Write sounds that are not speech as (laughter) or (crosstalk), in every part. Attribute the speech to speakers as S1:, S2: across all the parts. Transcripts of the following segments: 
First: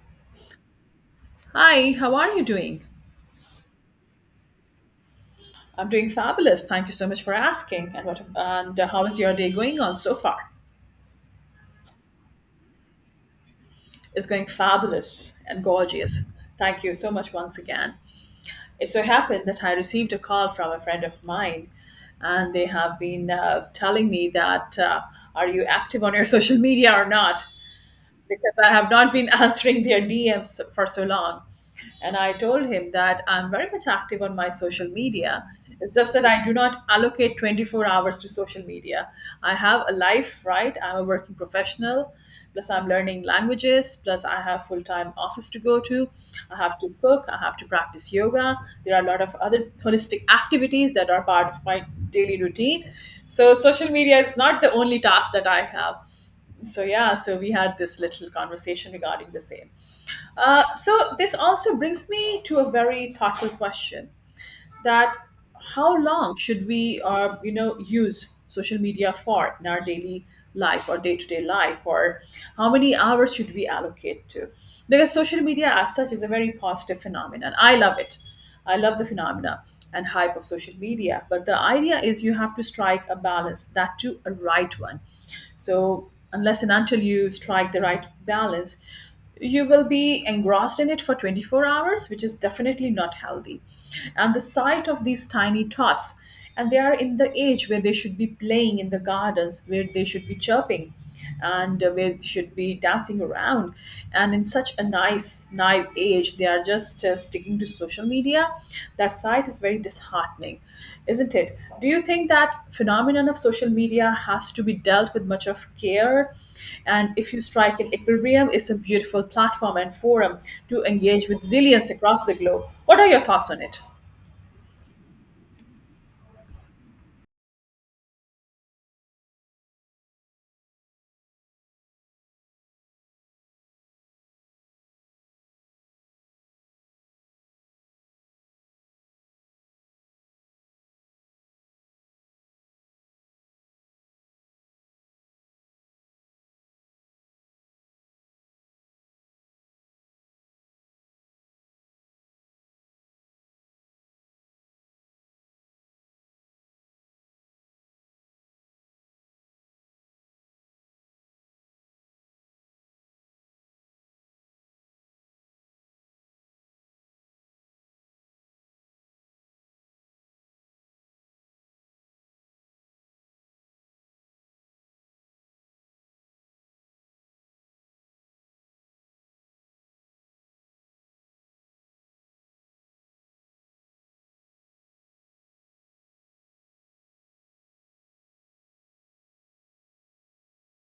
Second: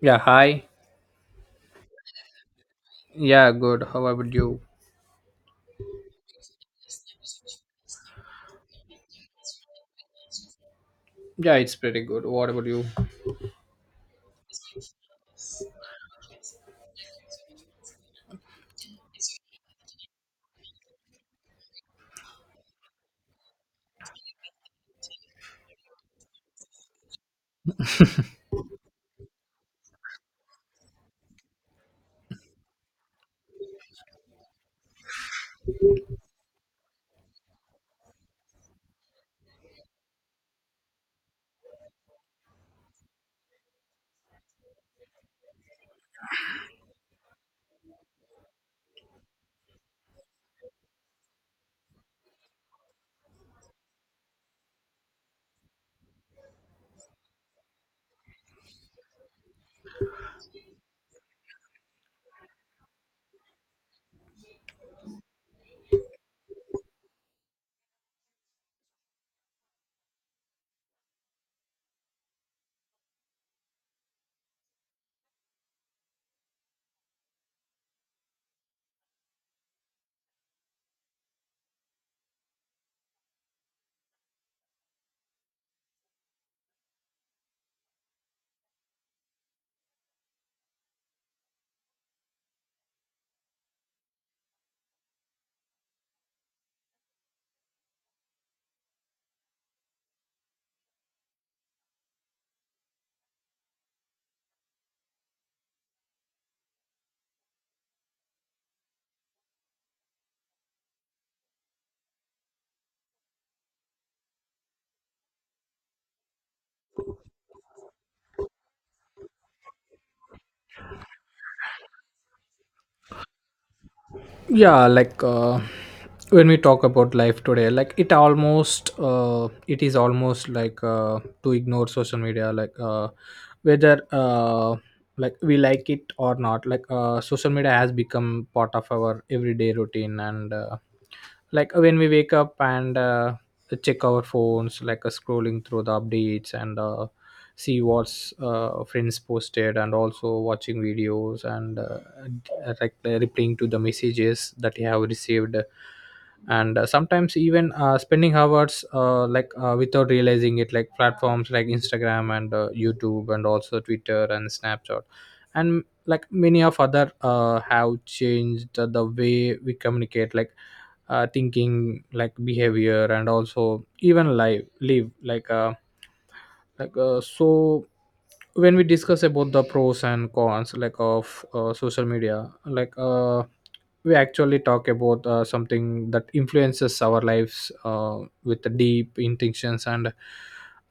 S1: Yeah, hi.
S2: Hi, how are you doing?
S1: Yeah, good. How about you?
S2: I'm doing fabulous. Thank you so much for asking. And what and How is your day going on so far?
S1: Yeah, it's pretty good. What about you?
S2: It's going fabulous and gorgeous. Thank you so much once again. It so happened that I received a call from a friend of mine, and they have been telling me that are you active on your (laughs) social media or not? Because I have not been (laughs) answering their DMs for so long. And I told him that I'm very much active on my social media. It's just that I do not allocate 24 hours to social media. I have a life, right? I'm a working professional. Plus, I'm learning languages. Plus, I have full time office to go to. I have to cook. I have to practice yoga. There are a lot of other holistic activities that are part of my daily routine. So, social media is not the only task that I have. So yeah, so we had this little conversation regarding the same. So this also brings me to a very thoughtful question, that how long should we use social media for in our daily life or day-to-day life, or how many hours should we allocate to, because social media as such is a very positive phenomenon. I love it. I love the phenomena and hype of social media, but the idea is you have to strike a balance, that too a right one. So unless and until you strike the right balance, you will be engrossed in it for 24 hours, which is definitely not healthy. And the sight of these tiny tots, and they are in the age where they should be playing in the gardens, where they should be chirping, and where they should be dancing around. And in such a nice, naive age, they are just sticking to social media. That side is very disheartening, isn't it? Do you think that phenomenon of social media has to be dealt with much of care, and if you strike an equilibrium, it's a beautiful platform and forum to engage with zillions across the globe? What are your thoughts on it?
S1: Yeah, like when we talk about life today, like it almost, it is almost like to ignore social media, like whether like we like it or not. Like social media has become part of our everyday routine and like when we wake up and check our phones, like scrolling through the updates and see what's friends posted, and also watching videos and like replying to the messages that you have received. And sometimes even spending hours like without realizing it, like platforms like Instagram and YouTube and also Twitter and Snapchat and like many of other have changed the way we communicate, like thinking, like behavior and also even life live like so when we discuss about the pros and cons like of social media, like we actually talk about something that influences our lives with the deep intentions. And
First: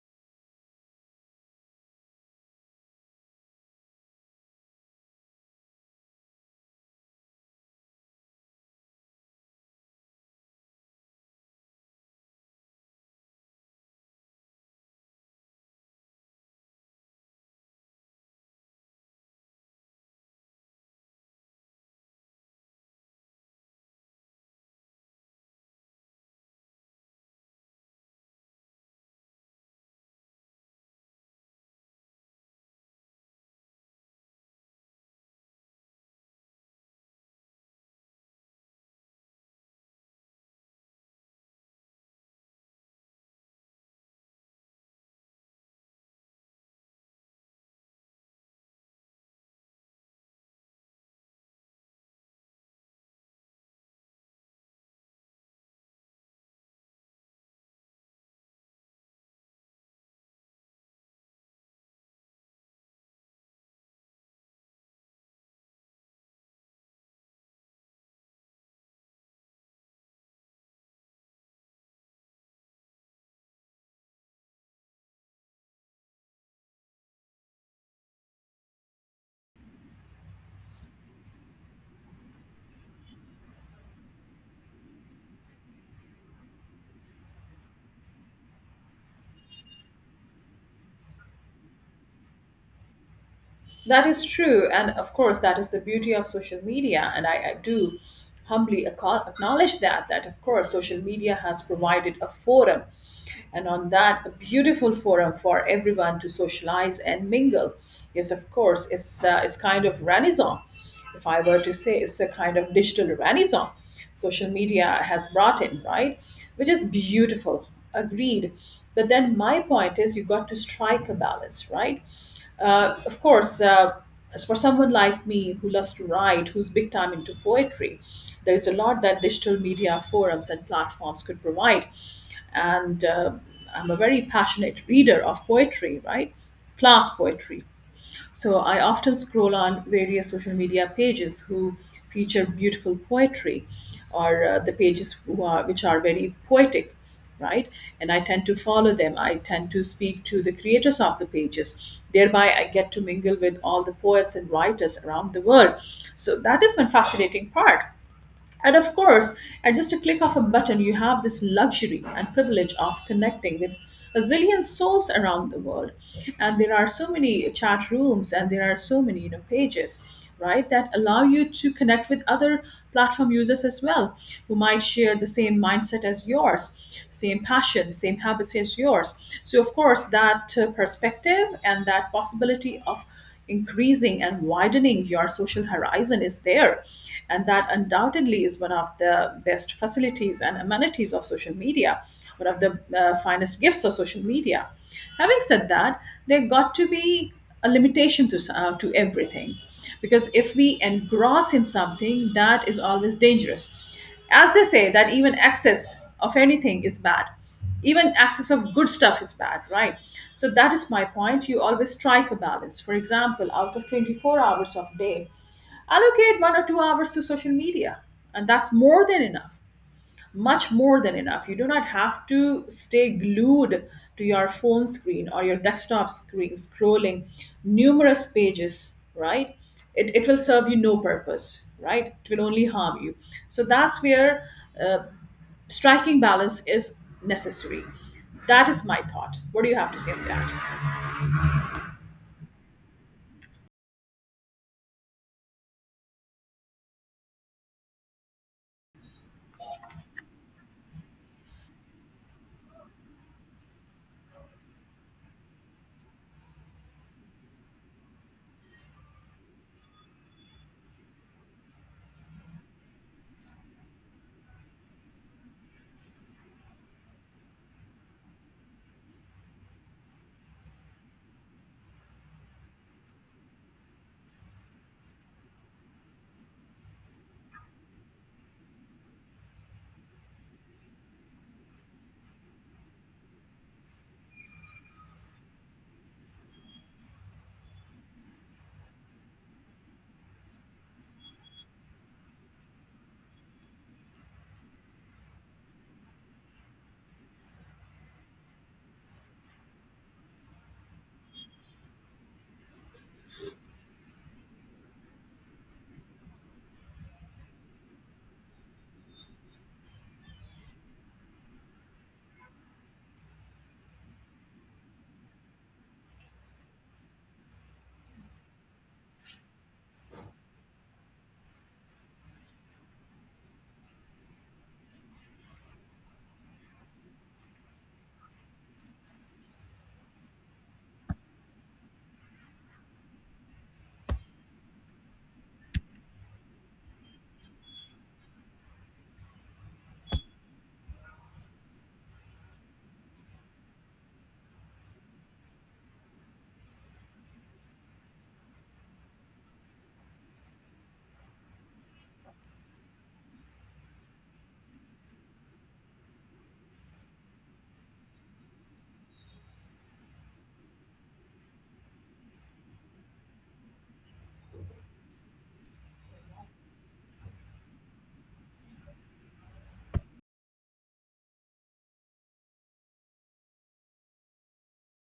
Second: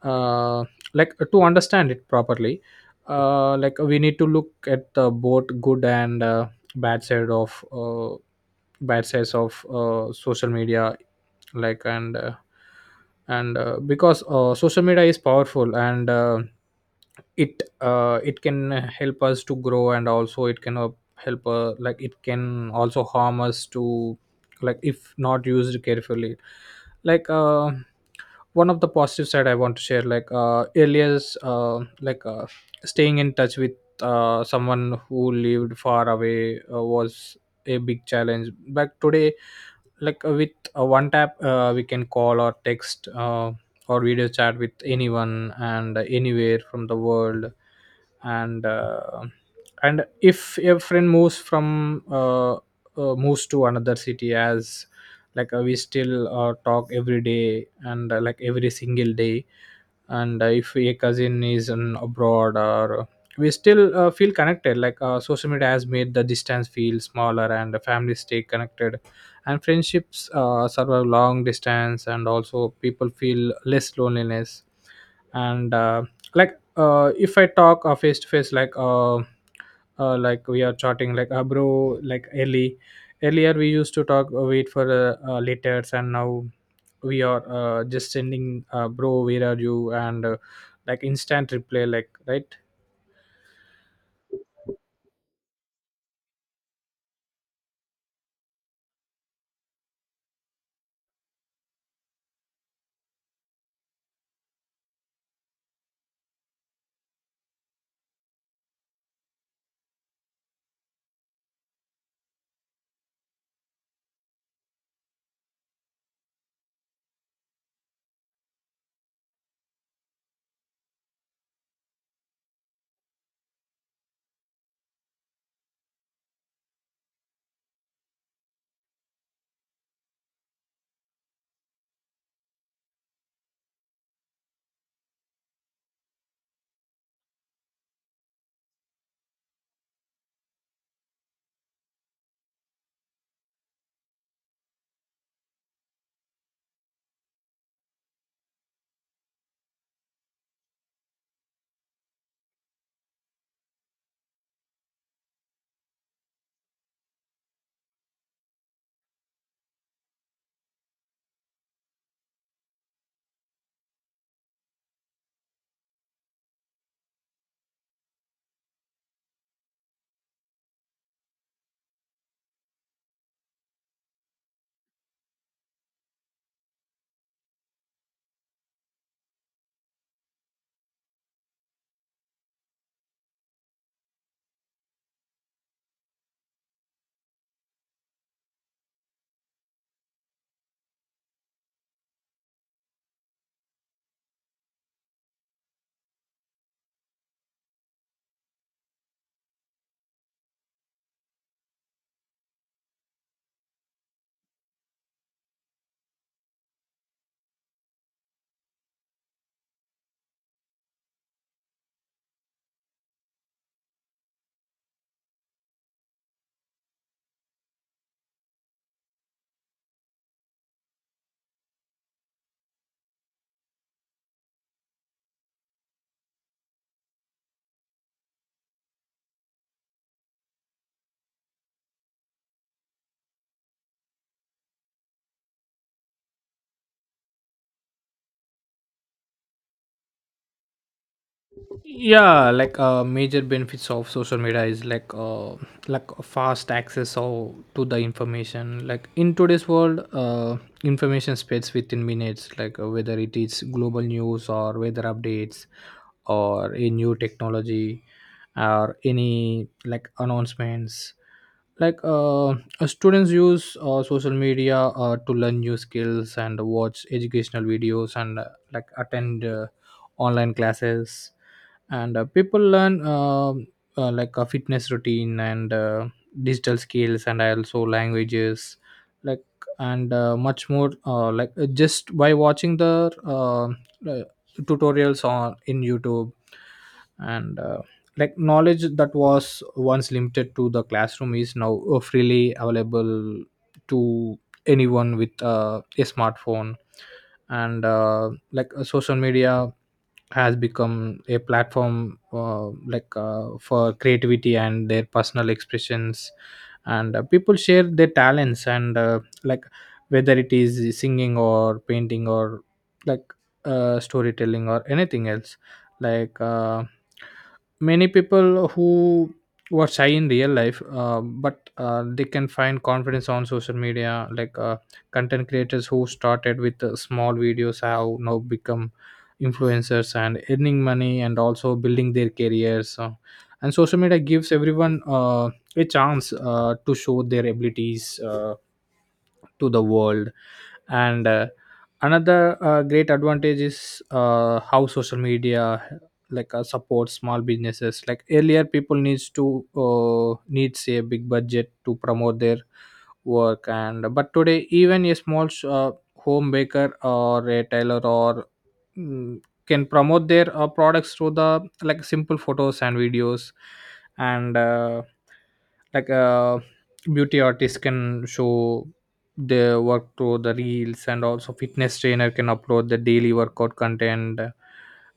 S1: uh, like to understand it properly, like we need to look at the both good and bad side of uh, bad sides of social media, like and because social media is powerful, and it can help us to grow, and also it can help like it can also harm us to, like if not used carefully. Like one of the positive side I want to share, like earlier like staying in touch with someone who lived far away was a big challenge back today. Like with one tap we can call or text or video chat with anyone and anywhere from the world. And uh, and if a friend moves from moves to another city, as like we still talk every day, and like every single day. And if a cousin is in abroad or we still feel connected, like social media has made the distance feel smaller, and the families stay connected, and friendships survive long distance, and also people feel less loneliness. And if I talk face to face, like we are chatting, like bro, like early earlier we used to talk wait for letters, and now we are just sending bro, where are you? And like instant reply, like, right?
S2: That is true. And of course, that is the beauty of social media. And I do humbly acknowledge that, that of course, social media has provided a forum. And on that, a beautiful forum for everyone to socialize and mingle. Yes, of course, it's kind of renaissance. If I were to say, it's a kind of digital renaissance social media has brought in, right? Which is beautiful. Agreed. But then my point is you got to strike a balance, right? Of course, as for someone like me who loves to write, who's big time into poetry, there is a lot that digital media forums and platforms could provide. And I'm a very passionate reader of poetry, right? Class poetry. So I often scroll on various social media pages who feature beautiful poetry, or the pages which are very poetic, right? And I tend to follow them. I tend to speak to the creators of the pages, thereby I get to mingle with all the poets and writers around the world. So that is one fascinating part. And of course, at just a click of a button, you have this luxury and privilege of connecting with a zillion souls around the world. And there are so many chat rooms and there are so many, you know, pages, right, that allow you to connect with other platform users as well, who might share the same mindset as yours, same passion, same habits as yours. So, of course, that perspective and that possibility of increasing and widening your social horizon is there, and that undoubtedly is one of the best facilities and amenities of social media, one of the finest gifts of social media. Having said that, there got to be a limitation to to everything, because if we engross in something, that is always dangerous. As they say that even excess of anything is bad, even access of good stuff is bad, right? So that is my point, you always strike a balance. For example, out of 24 hours of day, allocate 1 or 2 hours to social media, and that's more than enough. Much more than enough. You do not have to stay glued to your phone screen or your desktop screen, scrolling numerous pages, right? It will serve you no purpose, right? It will only harm you. So that's where, uh, striking balance is necessary. That is my thought. What do you have to say on that?
S1: Yeah, like major benefits of social media is, like fast access of, to the information, like in today's world information spreads within minutes, like whether it is global news or weather updates, or a new technology, or any like announcements. Like students use social media to learn new skills and watch educational videos, and like attend online classes. And people learn like a fitness routine and digital skills and also languages, like and much more just by watching the uh, uh, tutorials on in YouTube. And like knowledge that was once limited to the classroom is now freely available to anyone with a smartphone. And social media has become a platform like for creativity and their personal expressions, and people share their talents, and like, whether it is singing or painting or like storytelling or anything else. Like many people who were shy in real life, but they can find confidence on social media. Like content creators who started with small videos have now become influencers and earning money and also building their careers. And social media gives everyone a chance to show their abilities to the world. And another great advantage is how social media like supports small businesses. Like earlier people needs to needs a big budget to promote their work, and but today even a small home baker or a tailor or mm, can promote their products through the like simple photos and videos. And like uh, beauty artists can show their work through the reels, and also fitness trainer can upload the daily workout content.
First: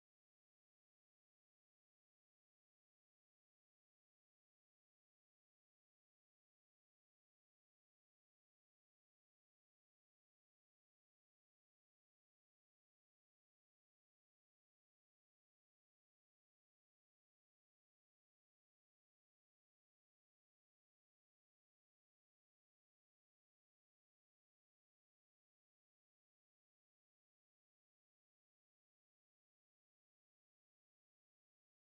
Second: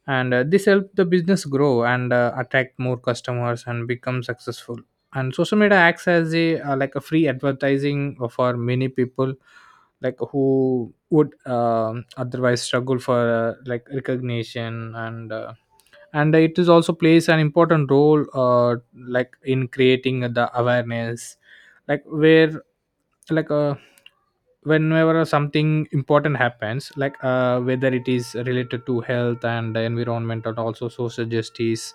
S1: And this helps the business grow, and attract more customers and become successful. And social media acts as a like a free advertising for many people, like who would otherwise struggle for like recognition. And and it is also plays an important role like in creating the awareness, like where, like whenever something important happens, like whether it is related to health and environment and also social justice,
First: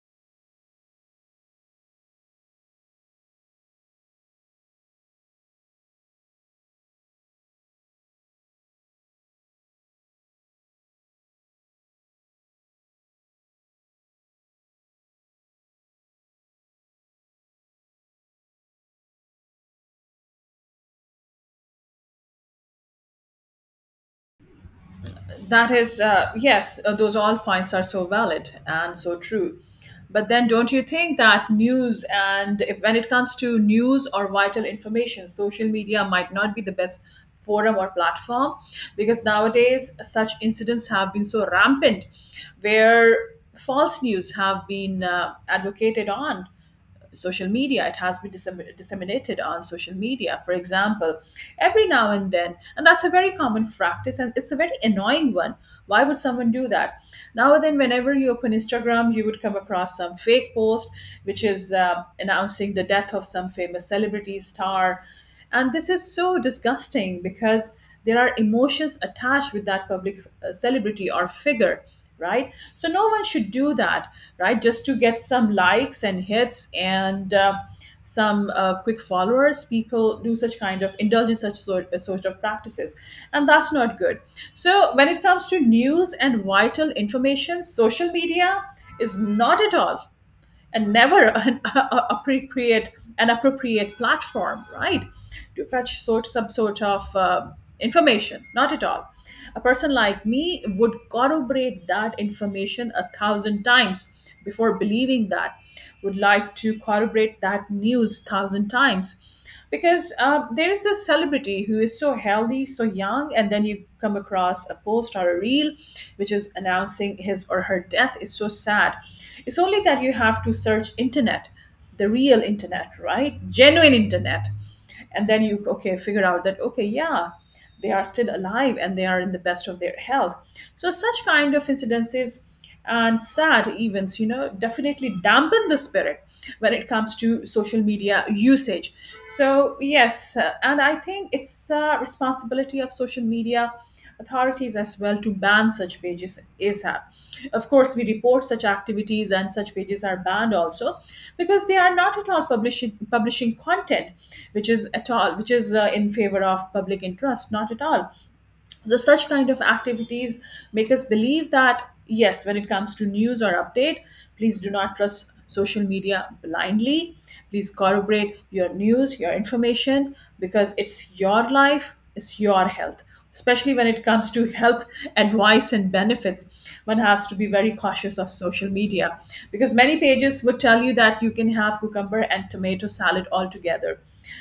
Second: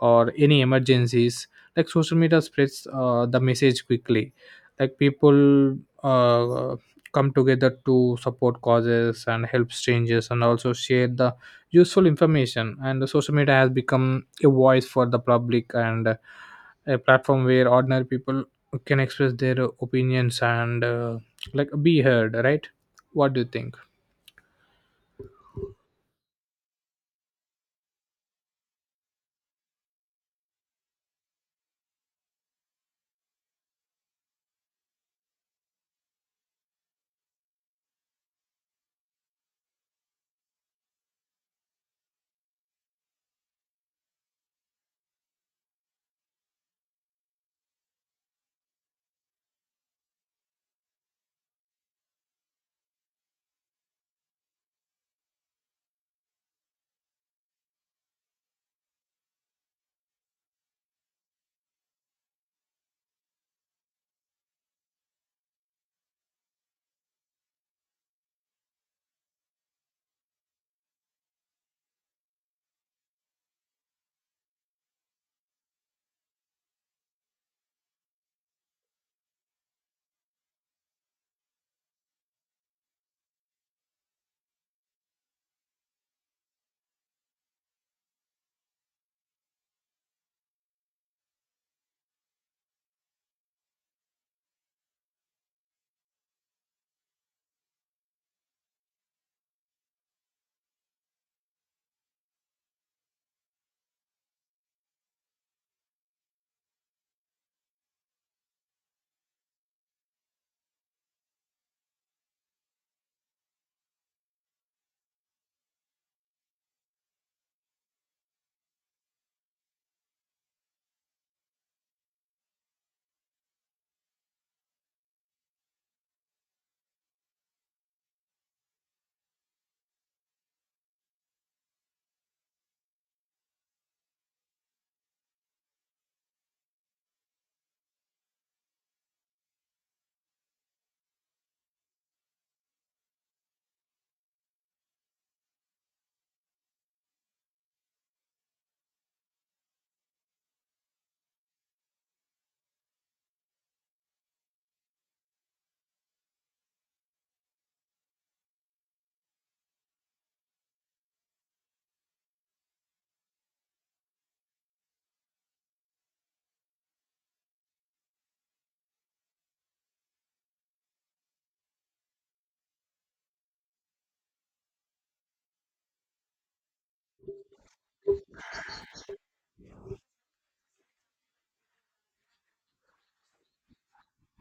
S1: or any emergencies. Like social media spreads the message quickly. Like people uh, come together to support causes and help strangers and also share the useful information. And the social media has become a voice for the public, and a platform where ordinary people can express their opinions, and like be heard, right? What do you think?
S2: That is, yes, those all points are so valid and so true. But then, don't you think that news, and if, when it comes to news or vital information, social media might not be the best forum or platform, because nowadays such incidents have been so rampant, where false news have been advocated on social media, it has been disseminated on social media, for example, every now and then, and that's a very common practice and it's a very annoying one. Why would someone do that? Now and then whenever you open instagram, you would come across some fake post which is announcing the death of some famous celebrity star. And this is so disgusting because there are emotions attached with that public celebrity or figure, right? So no one should do that, right? Just to get some likes and hits and some quick followers, people do such kind of, indulge in such sort of practices, and that's not good. So when it comes to news and vital information, social media is not at all and never an (laughs) appropriate, an appropriate platform, right, to fetch sort some sort of information, not at all. A person like me would corroborate that information 1,000 times before believing that, would like to corroborate that news 1,000 times, because there is this celebrity who is so healthy, so young, and then you come across a post or a reel which is announcing his or her death. Is so sad. It's only that you have to search internet, the real internet, right, genuine internet. And then you okay figure out that okay yeah, they are still alive and they are in the best of their health. So such kind of incidences and sad events, you know, definitely dampen the spirit when it comes to social media usage. So yes, and I think it's a responsibility of social media authorities as well to ban such pages ASAP. Of course, we report such activities and such pages are banned also, because they are not at all publishing content which is at all, which is in favor of public interest, not at all. So such kind of activities make us believe that yes, when it comes to news or update, please do not trust social media blindly. Please corroborate your news, your information, because it's your life, it's your health. Especially when it comes to health advice and benefits, one has to be very cautious of social media, because many pages would tell you that you can have cucumber and tomato salad all together,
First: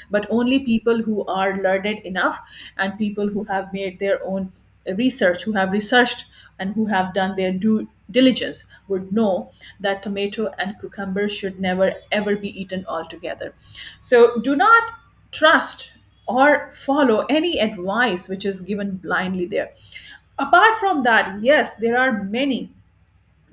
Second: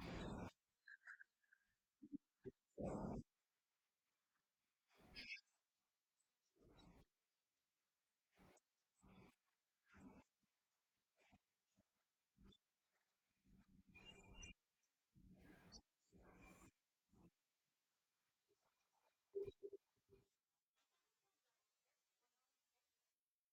S2: but only people who are learned enough, and people who have made their own research, who have researched and who have done their due diligence would know that tomato and cucumber should never ever be eaten altogether. So do not trust or follow any advice which is given blindly there. Apart from that, yes, there are many,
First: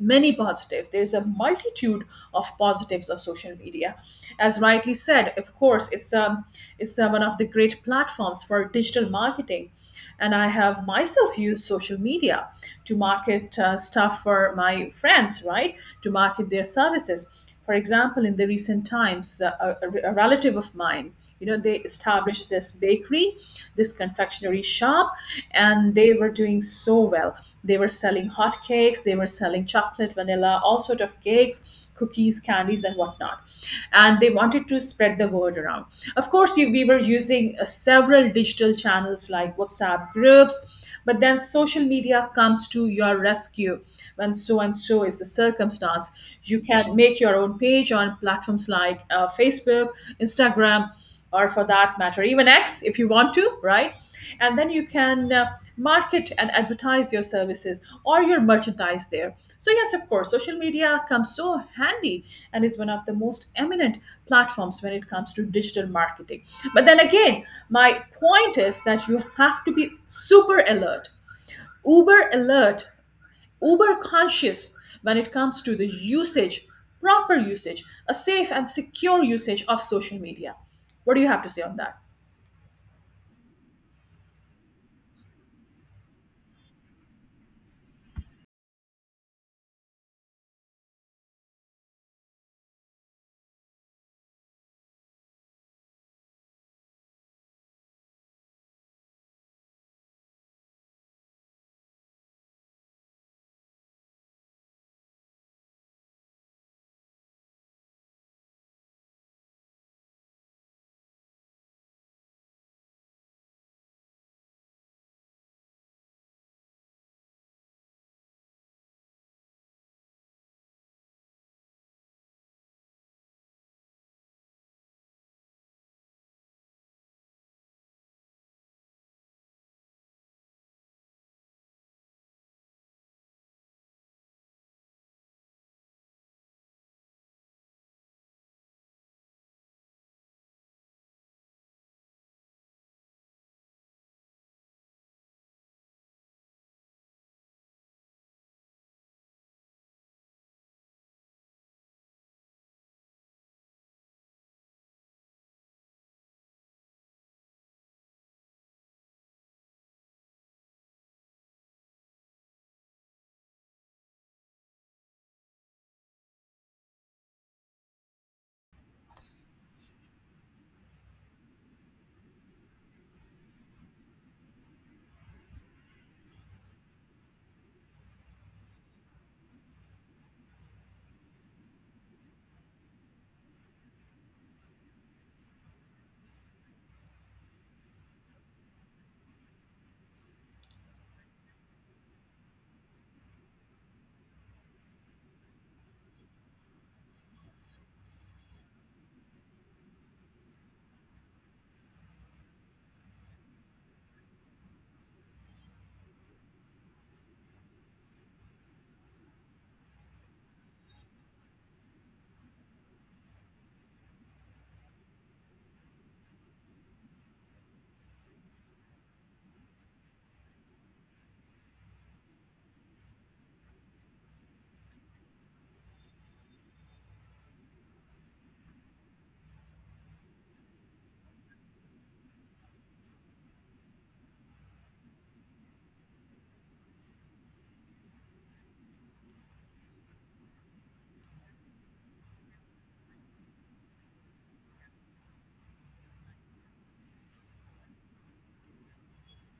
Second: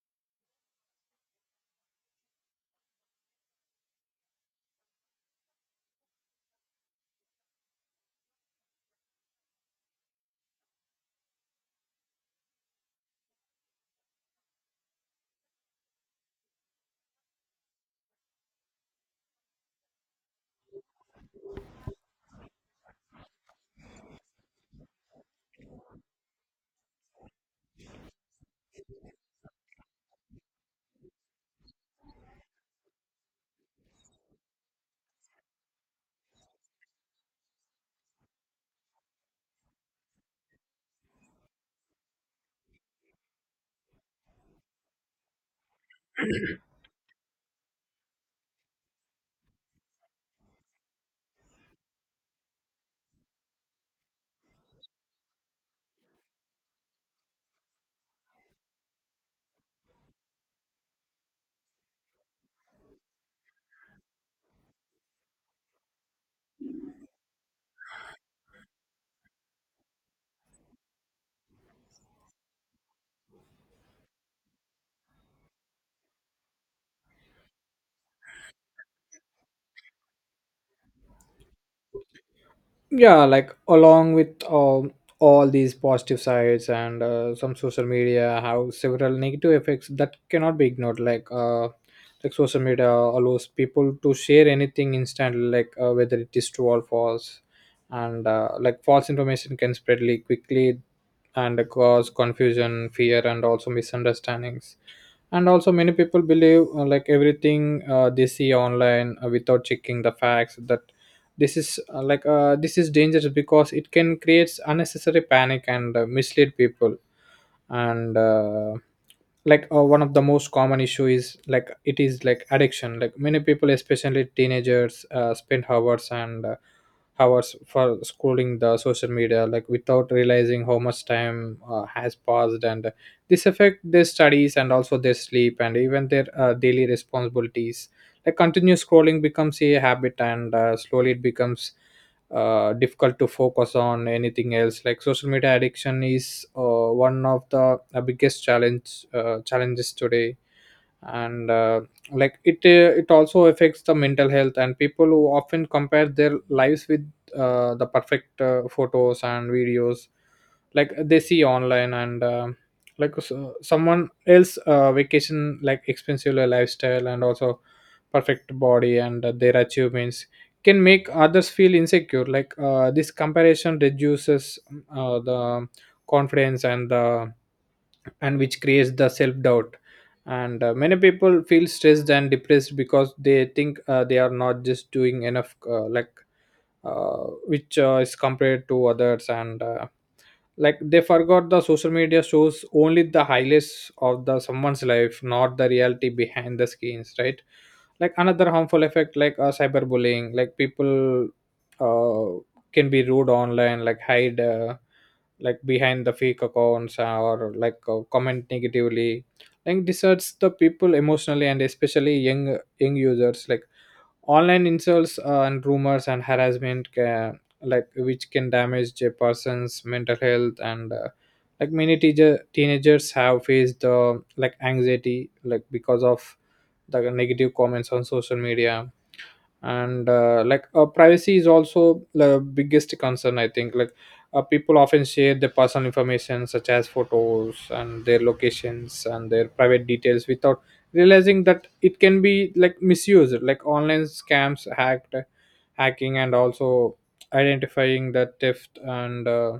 S2: many positives. There's a multitude of positives of social media, as rightly said. Of course, it's one of the great platforms for digital marketing. And I have myself used social media to market stuff for my friends, right, to market their services. For example, in the recent times, a relative of mine, you know, they established this bakery, this confectionery shop, and they were doing so well. They were selling hot cakes, they were selling chocolate, vanilla, all sort of cakes, cookies, candies, and whatnot. And they wanted to spread the word around. Of course, we were using several digital channels like WhatsApp groups, but then social media comes to your rescue when so and so is the circumstance. You can make your own page on platforms like Facebook, Instagram, or for that matter, even X if you want to, right? And then you can market and advertise your services or your merchandise there. So, yes, of course, social media comes so handy and is one of the most eminent platforms when it comes to digital marketing. But then again, my point is that you have to be super alert, uber conscious when it comes to the usage, proper usage, a safe and secure usage of social media. What do you have to say on that?
S1: Yeah, like along with all these positive sides, and some social media have several negative effects that cannot be ignored. Like like social media allows people to share anything instantly, like whether it is true or false. And like false information can spread really quickly and cause confusion, fear, and also misunderstandings. And also many people believe like everything they see online without checking the facts, that this is this is dangerous because it can create unnecessary panic and mislead people. And one of the most common issue is like it is like addiction. Like many people, especially teenagers, spend hours and hours for scrolling the social media, like without realizing how much time has passed. And this affect their studies and also their sleep and even their daily responsibilities. Like continuous scrolling becomes a habit, and slowly it becomes difficult to focus on anything else. Like social media addiction is one of the biggest challenges today. And it also affects the mental health. And people who often compare their lives with the perfect photos and videos like they see online, and someone else vacation, like expensive lifestyle and also perfect body and their achievements, can make others feel insecure. Like this comparison reduces the confidence, and which creates the self doubt. And many people feel stressed and depressed because they think they are not just doing enough, which is compared to others. And like they forgot the social media shows only the highlights of the someone's life, not the reality behind the screens, right? Like another harmful effect, like cyberbullying. Like people uh, can be rude online, like hide like behind the fake accounts, or like comment negatively. Like this hurts the people emotionally, and especially young users. Like online insults and rumors and harassment can, like which can damage a person's mental health. And like many teacher teenagers have faced like anxiety like because of the negative comments on social media and privacy is also the biggest concern I think. Like people often share their personal information, such as photos and their locations and their private details, without realizing that it can be like misused. Like online scams, hacked hacking and also identifying the theft, and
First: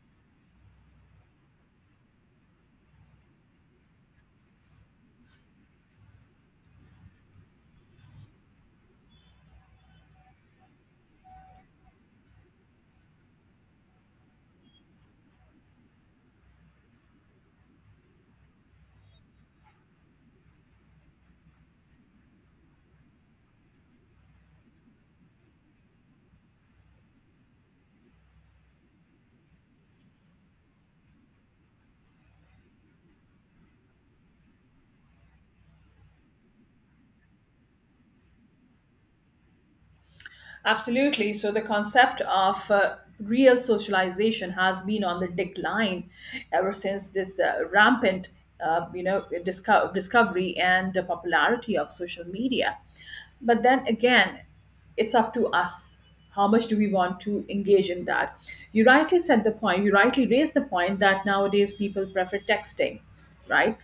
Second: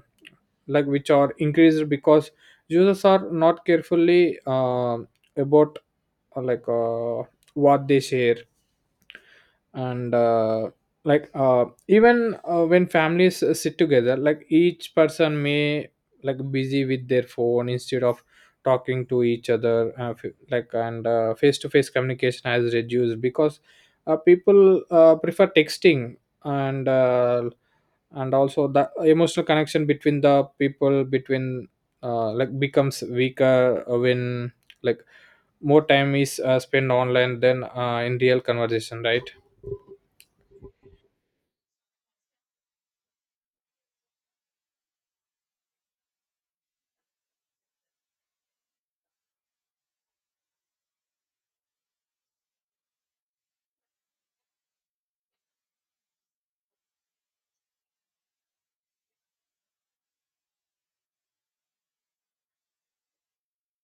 S1: like which are increased because users are not carefully about uh, like uh, what they share. And even when families sit together, like each person may like busy with their phone instead of talking to each other, f- like and face-to-face communication has reduced because people prefer texting. And uh, and also the emotional connection between the people between like becomes weaker when like more time is spent online than in real conversation, right?
S2: Absolutely. So the concept of real socialization has been on the decline ever since this rampant, discovery and the popularity of social media. But then again, it's up to us. How much do we want to engage in that? You rightly said the point. You rightly raised the point that nowadays people prefer texting, right?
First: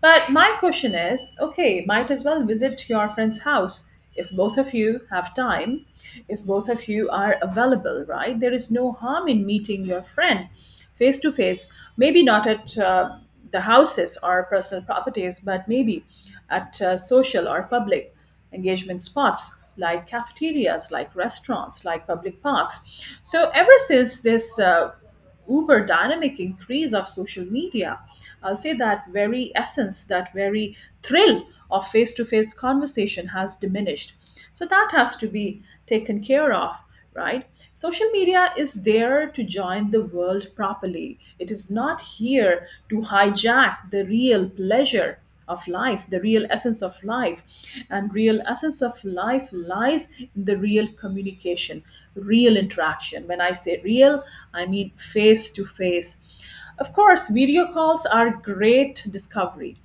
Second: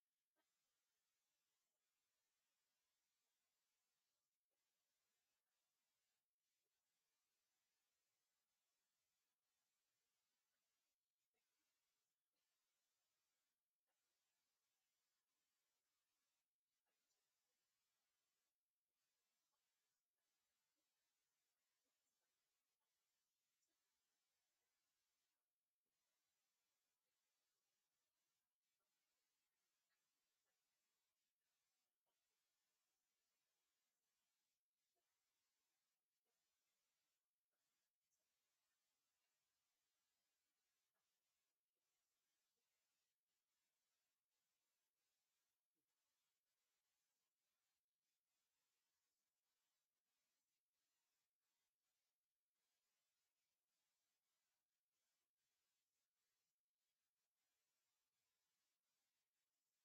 S2: But my question is, okay, might as well visit your friend's house if both of you have time, if both of you are available, right? There is no harm in meeting your friend face to face, maybe not at the houses or personal properties, but maybe at social or public engagement spots like cafeterias, like restaurants, like public parks. So, ever since this uber dynamic increase of social media, I'll say that very essence, that very thrill of face to face conversation has diminished, so that has to be taken care of, right? Social media is there to join the world properly. It is not here to hijack the real pleasure of life, the real essence of life. And real essence of life lies in the real communication, real interaction. When I say real, I mean face to face. Of course, video calls are great discovery.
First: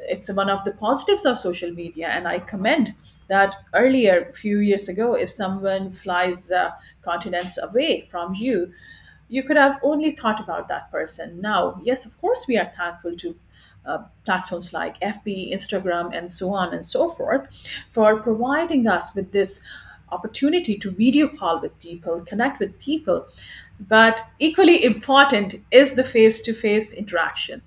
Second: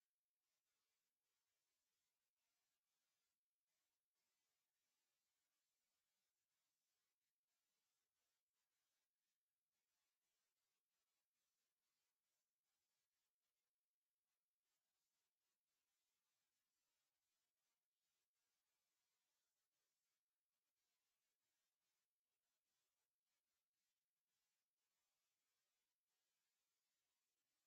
S2: It's one of the positives of social media, and I commend that. Earlier, a few years ago, if someone flies continents away from you, you could have only thought about that person. Now, yes, of course, we are thankful to uh, platforms like FB, Instagram, and so on and so forth for providing us with this opportunity to video call with people, connect with people. But equally important is the face to face interaction.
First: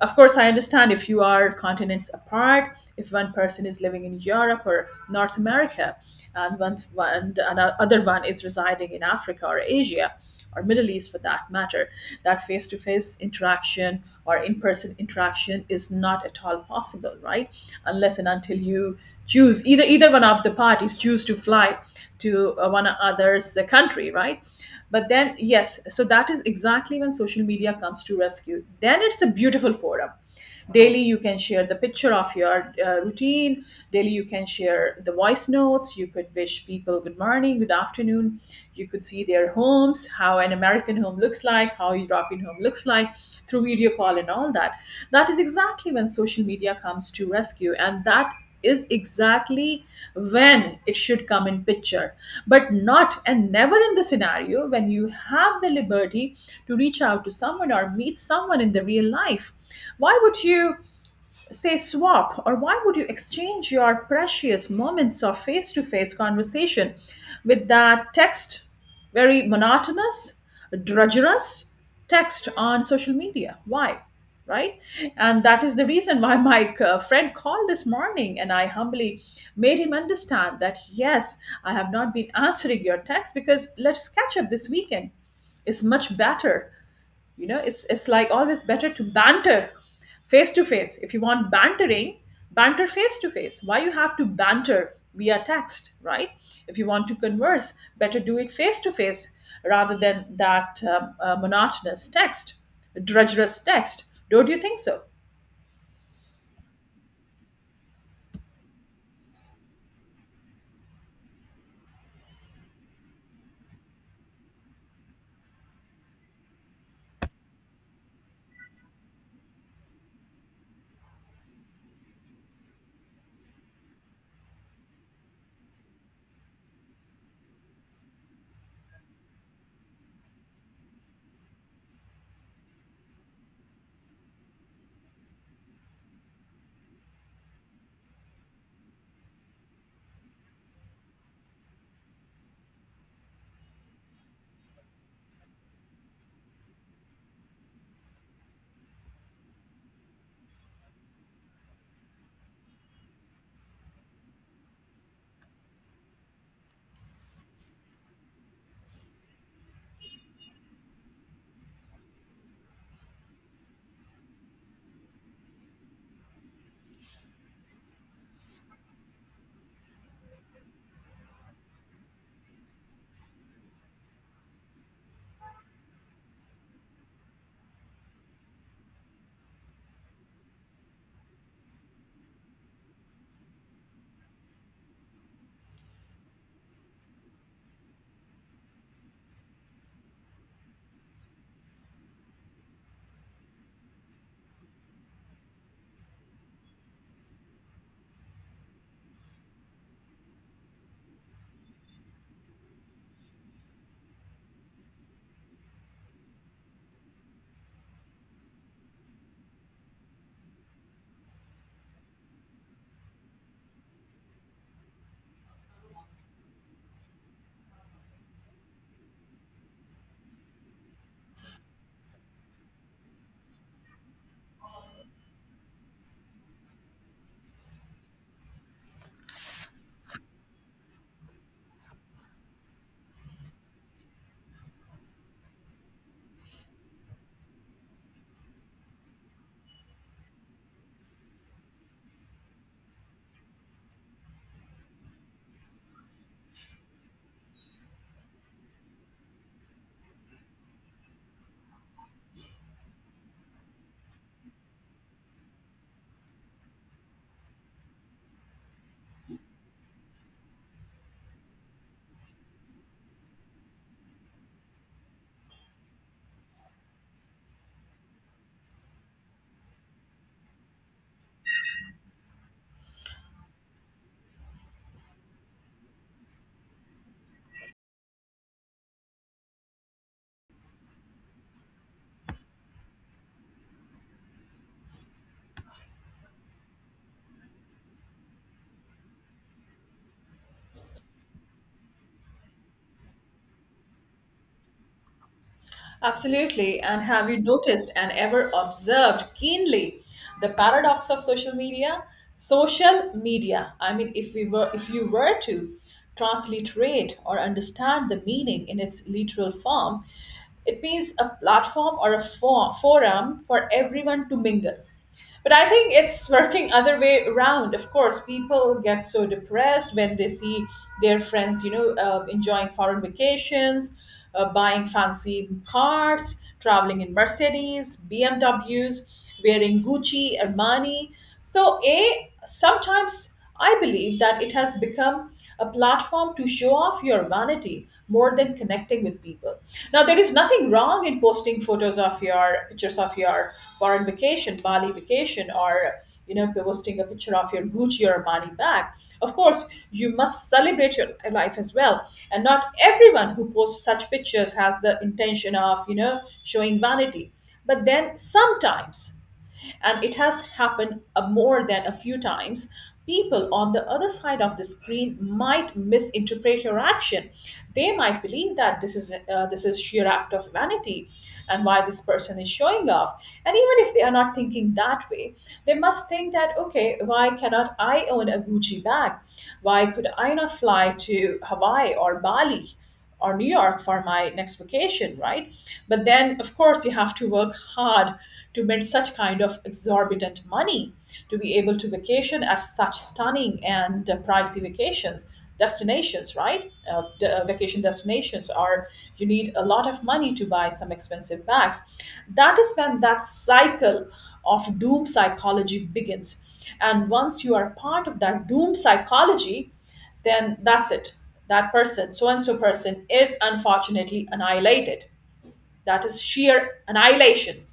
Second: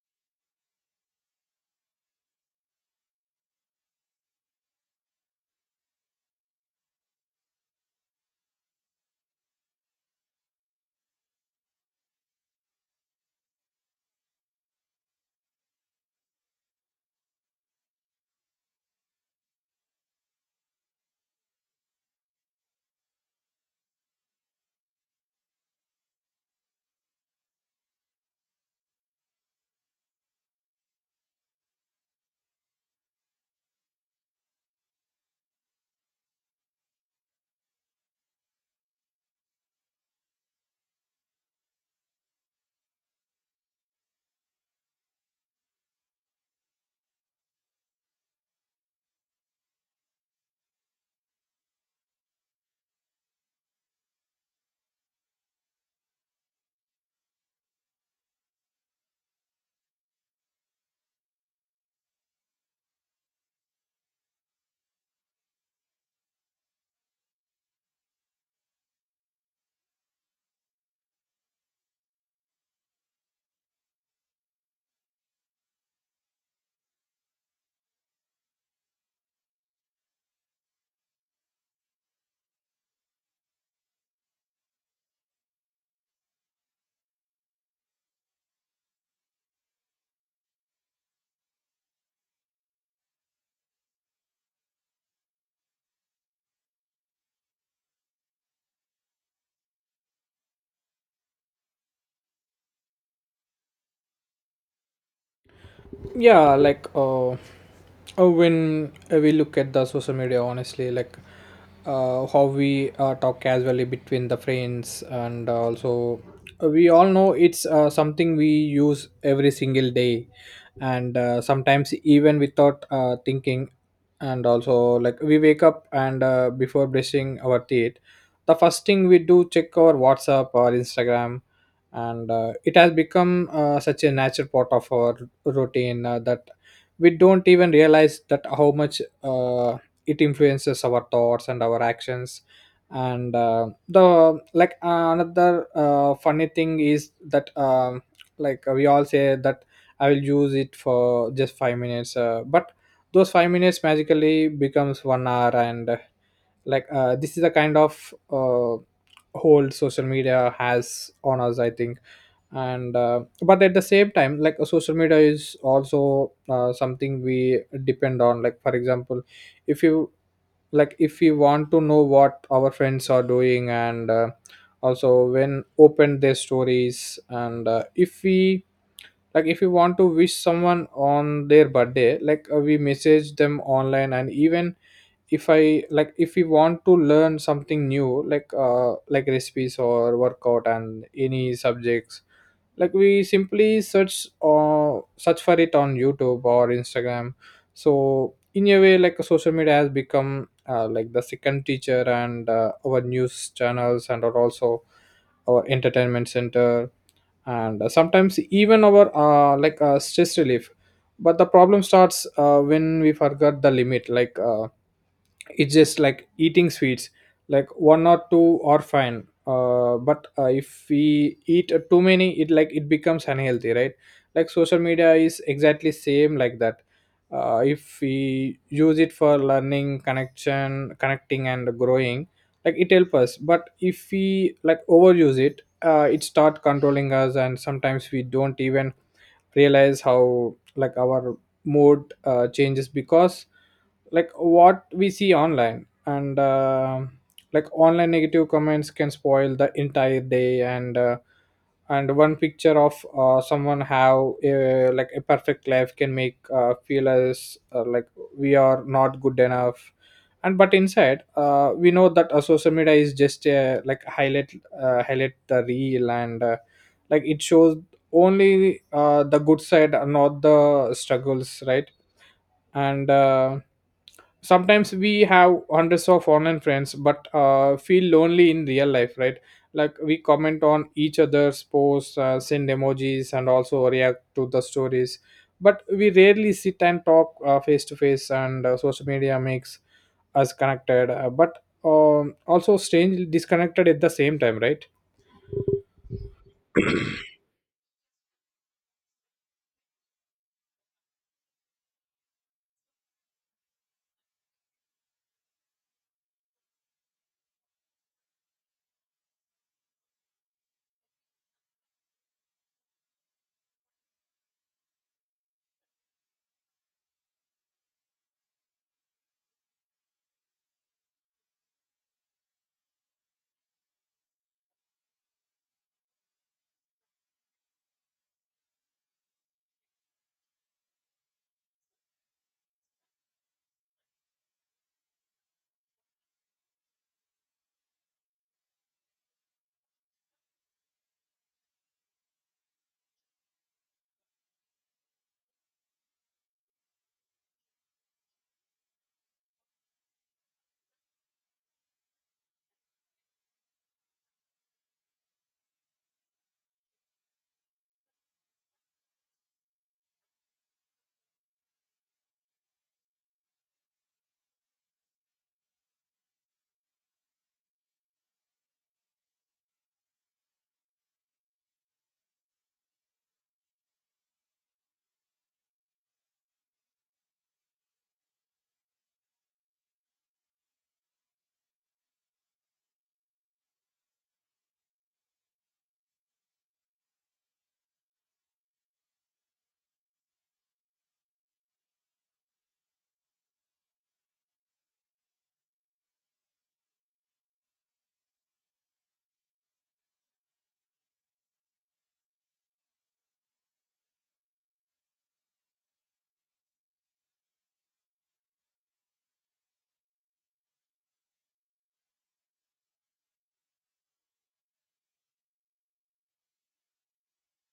S2: Of course, I understand if you are continents apart, if one person is living in Europe or North America, and one and another one is residing in Africa or Asia or Middle East for that matter, that face to face interaction or in person interaction is not at all possible, right? Unless and until you choose either one of the parties choose to fly to one another's country, right? But then, yes, so that is exactly when social media comes to rescue. Then it's a beautiful forum. Daily, you can share the picture of your routine. Daily, you can share the voice notes. You could wish people good morning, good afternoon. You could see their homes, how an American home looks like, how European home looks like through video call and all that. That is exactly when social media comes to rescue. And that is exactly when it should come in picture, but not and never in the scenario when you have the liberty to reach out to someone or meet someone in the real life. Why would you say swap, or why would you exchange your precious moments of face to face conversation with that text, very monotonous, drudgerous text on social media? Why, right? And that is the reason why my friend called this morning and I humbly made him understand that, yes, I have not been answering your text because let's catch up this weekend, is much better. You know, it's like always better to banter face to face. If you want bantering, banter face to face. Why you have to banter via text, right? If you want to converse better, do it face to face rather than that monotonous text, drudgerous text. Don't you think so?
S1: Yeah, like when we look at the social media honestly, like how we talk casually between the friends, and also we all know it's something we use every single day. And sometimes even without thinking. And also like we wake up, and before brushing our teeth, the first thing we do check our WhatsApp or Instagram. And it has become such a natural part of our routine that we don't even realize that how much it influences our thoughts and our actions. And the like another funny thing is that Like we all say that I will use it for just 5 minutes, but those 5 minutes magically becomes 1 hour. And like This is the kind of hold social media has on us, I think. And But at the same time, social media is also something we depend on. Like, for example, if you if you want to know what our friends are doing, and also when open their stories. And if we like If you want to wish someone on their birthday, we message them online. And even if I like if we want to learn something new, like recipes or workout and any subjects, like we simply search for it on YouTube or Instagram. So in a way, like, social media has become, like, the second teacher, and our news channels, and are also our entertainment center, and sometimes even our, stress relief. But the problem starts when we forget the limit. Like, it's just like eating sweets. Like, one or two are fine, but if we eat too many, it becomes unhealthy, right? Like, social media is exactly same like that. If we use it for learning connection connecting and growing, like, it help us. But if we like overuse it, it start controlling us, and sometimes we don't even realize how, like, our mood changes because, like, what we see online. And Like, online negative comments can spoil the entire day. And one picture of someone have a, like, a perfect life can make, feel as, like, we are not good enough. And But inside, we know that social media is just, like, highlight the real. And Like, it shows only, the good side and not the struggles, right? and Sometimes we have hundreds of online friends but, feel lonely in real life, right? Like, we comment on each other's posts, send emojis and also react to the stories, but we rarely sit and talk, face to face. And Social media makes us connected, but also strange disconnected at the same time, right?
S2: Absolutely. And have you noticed and ever observed keenly the paradox of social media? Social media, I mean, if we were, if you were to transliterate or understand the meaning in its literal form, it means a platform or a forum for everyone to mingle, but I think it's working other way around. Of course, people get so depressed when they see their friends, you know, enjoying foreign vacations, buying fancy cars, traveling in Mercedes, BMWs, wearing Gucci, Armani. So, a sometimes I believe that it has become a platform to show off your vanity more than connecting with people. Now, there is nothing wrong in posting photos of your pictures of your foreign vacation, Bali vacation, or you know, posting a picture of your Gucci or Armani bag. Of course, you must celebrate your life as well. And not everyone who posts such pictures has the intention of, you know, showing vanity. But then sometimes, and it has happened more than a few times, people on the other side of the screen might misinterpret your action. They might believe that this is sheer act of vanity, and why this person is showing off. And even if they are not thinking that way, they must think that, okay, why cannot I own a Gucci bag? Why could I not fly to Hawaii or Bali or New York for my next vacation, right? But then, of course, you have to work hard to make such kind of exorbitant money to be able to vacation at such stunning and pricey vacations destinations, right? Vacation destinations are, you need a lot of money to buy some expensive bags. That is when that cycle of doom psychology begins, and once you are part of that doom psychology, then that's it. That person, so and so person, is unfortunately annihilated. That is sheer annihilation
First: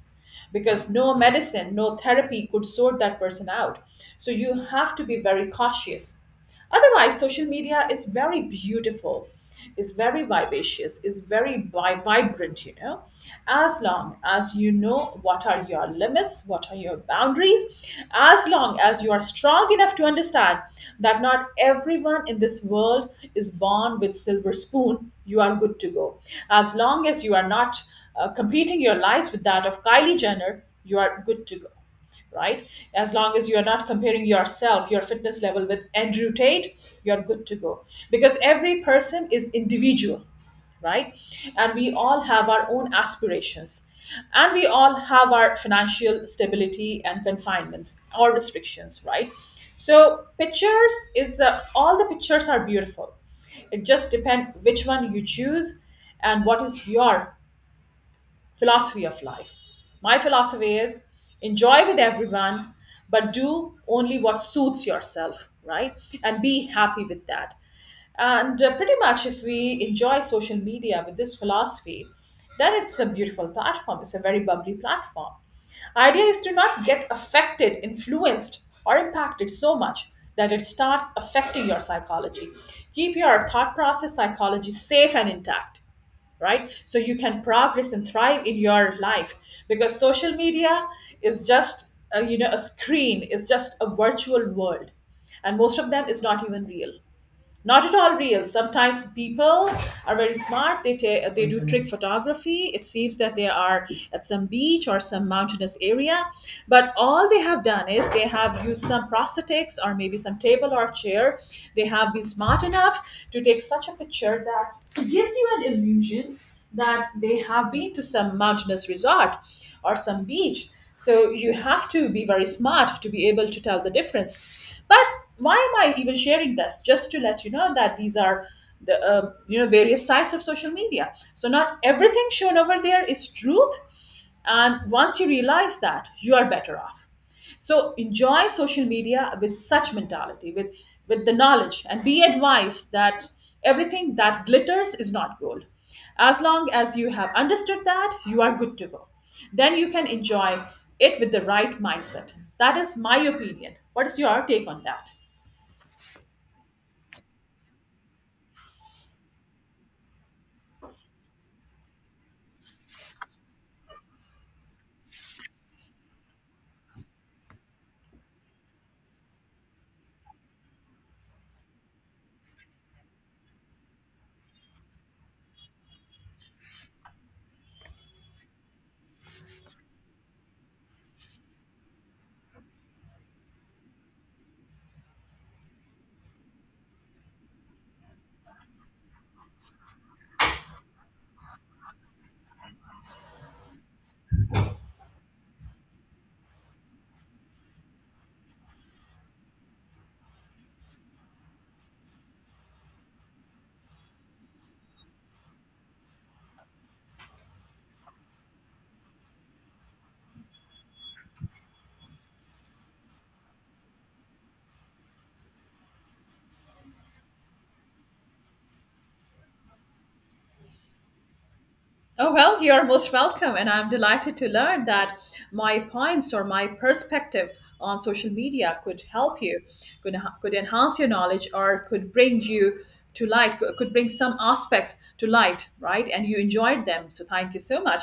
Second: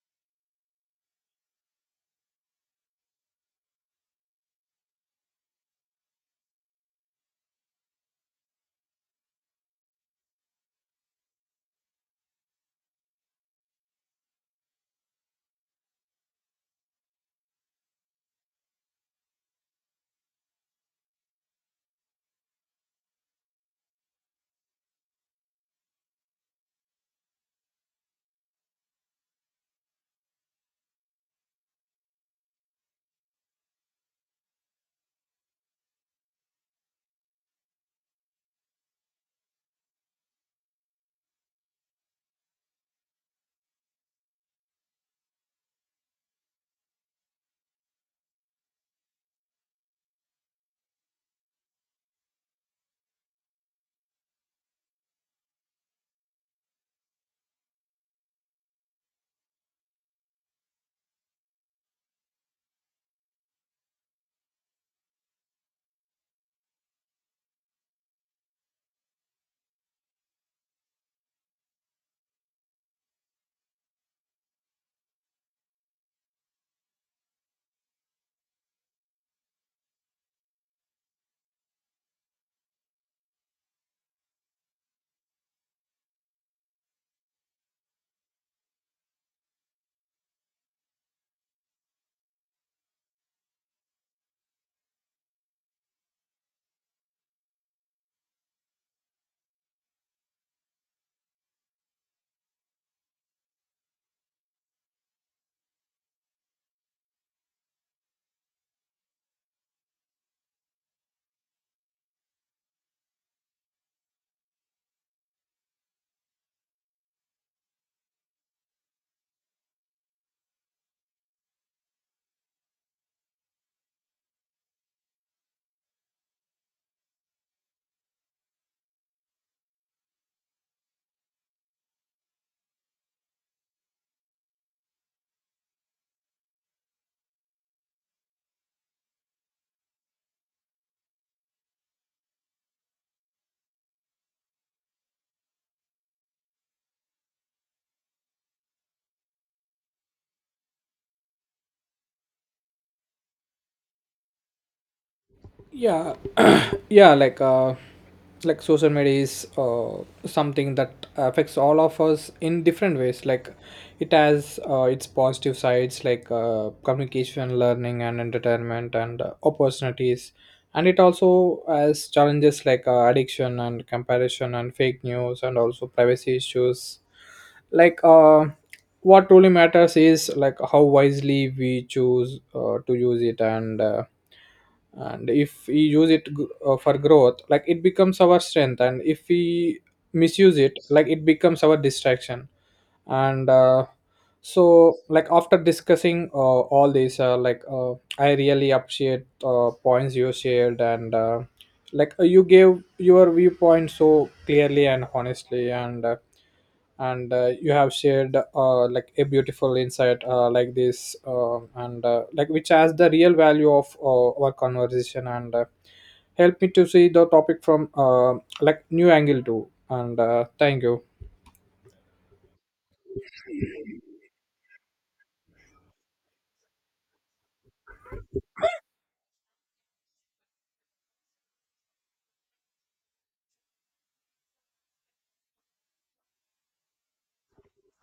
S2: because no medicine, no therapy could sort that person out. So you have to be very cautious. Otherwise, social media is very beautiful, is very vivacious, is very vibrant, you know, as long as you know what are your limits, what are your boundaries, as long as you are strong enough to understand that not everyone in this world is born with silver spoon, you are good to go. As long as you are not competing your lives with that of Kylie Jenner, you are good to go, right? As long as you're not comparing yourself, your fitness level with Andrew Tate, you're good to go. Because every person is individual, right? And we all have our own aspirations. And we all have our financial stability and confinements or restrictions, right? So, pictures is all the pictures are beautiful. It just depends which one you choose and what is your philosophy of life. My philosophy is enjoy with everyone, but do only what suits yourself, right? And be happy with that. And pretty much, if we enjoy social media with this philosophy, then it's a beautiful platform. It's a very bubbly platform. Idea is to not get affected, influenced, or impacted so much that it starts affecting your psychology. Keep your thought process psychology safe and intact, right? So you can progress and thrive in your life, because social media is just a, you know, a screen, it's just a virtual world, and most of them is not even real. Not at all real. Sometimes people are very smart. They do Mhm. trick photography. It seems that they are at some beach or some mountainous area, but all they have done is they have used some prosthetics or maybe some table or chair. They have been smart enough to take such a picture that it gives you an illusion that they have been to some mountainous resort or some beach. So you have to be very smart to be able to tell the difference. But why am I even sharing this? Just to let you know that these are the various sides of social media. So not everything shown over there is truth, and once you realize that, you are better off. So enjoy social media with such mentality, with the knowledge, and be advised that everything that glitters is not gold. As long as you have understood that, you are good to go. Then you can enjoy it with the right mindset. That is my opinion. What is your take on that?
S1: Yeah. (clears throat) Yeah, like, social media is something that affects all of us in different ways. Like, it has, its positive sides, like, communication, learning, and entertainment, and opportunities. And it also has challenges, like, addiction and comparison and fake news and also privacy issues. like uh what truly matters is, like, how wisely we choose to use it. And if we use it for growth, like, it becomes our strength. And if we misuse it, like, it becomes our distraction. And So, like, after discussing, all these, I really appreciate, points you shared. And like You gave your viewpoint so clearly and honestly. And you have shared, like, a beautiful insight, like this, and like, which has the real value of our conversation, and help me to see the topic from, like, new angle too. And Thank you.
S2: Oh, well, you're most welcome. And I'm delighted to learn that my points or my perspective on social media could help you, could enhance your knowledge, or could bring you to light, could bring some aspects to light, right? And you enjoyed them. So thank you so much.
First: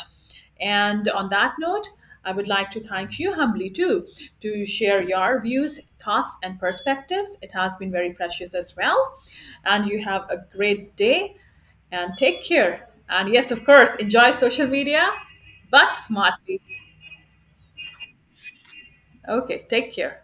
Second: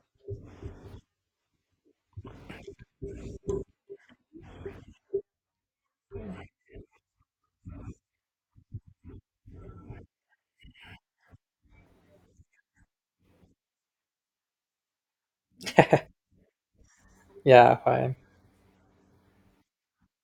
S2: And on that note, I would like to thank you humbly too to share your views, thoughts, and perspectives. It has been very precious as well. And you have a great day and take care. And yes, of course, enjoy social media, but smartly.
S1: Yeah, fine.
S2: Okay, take care.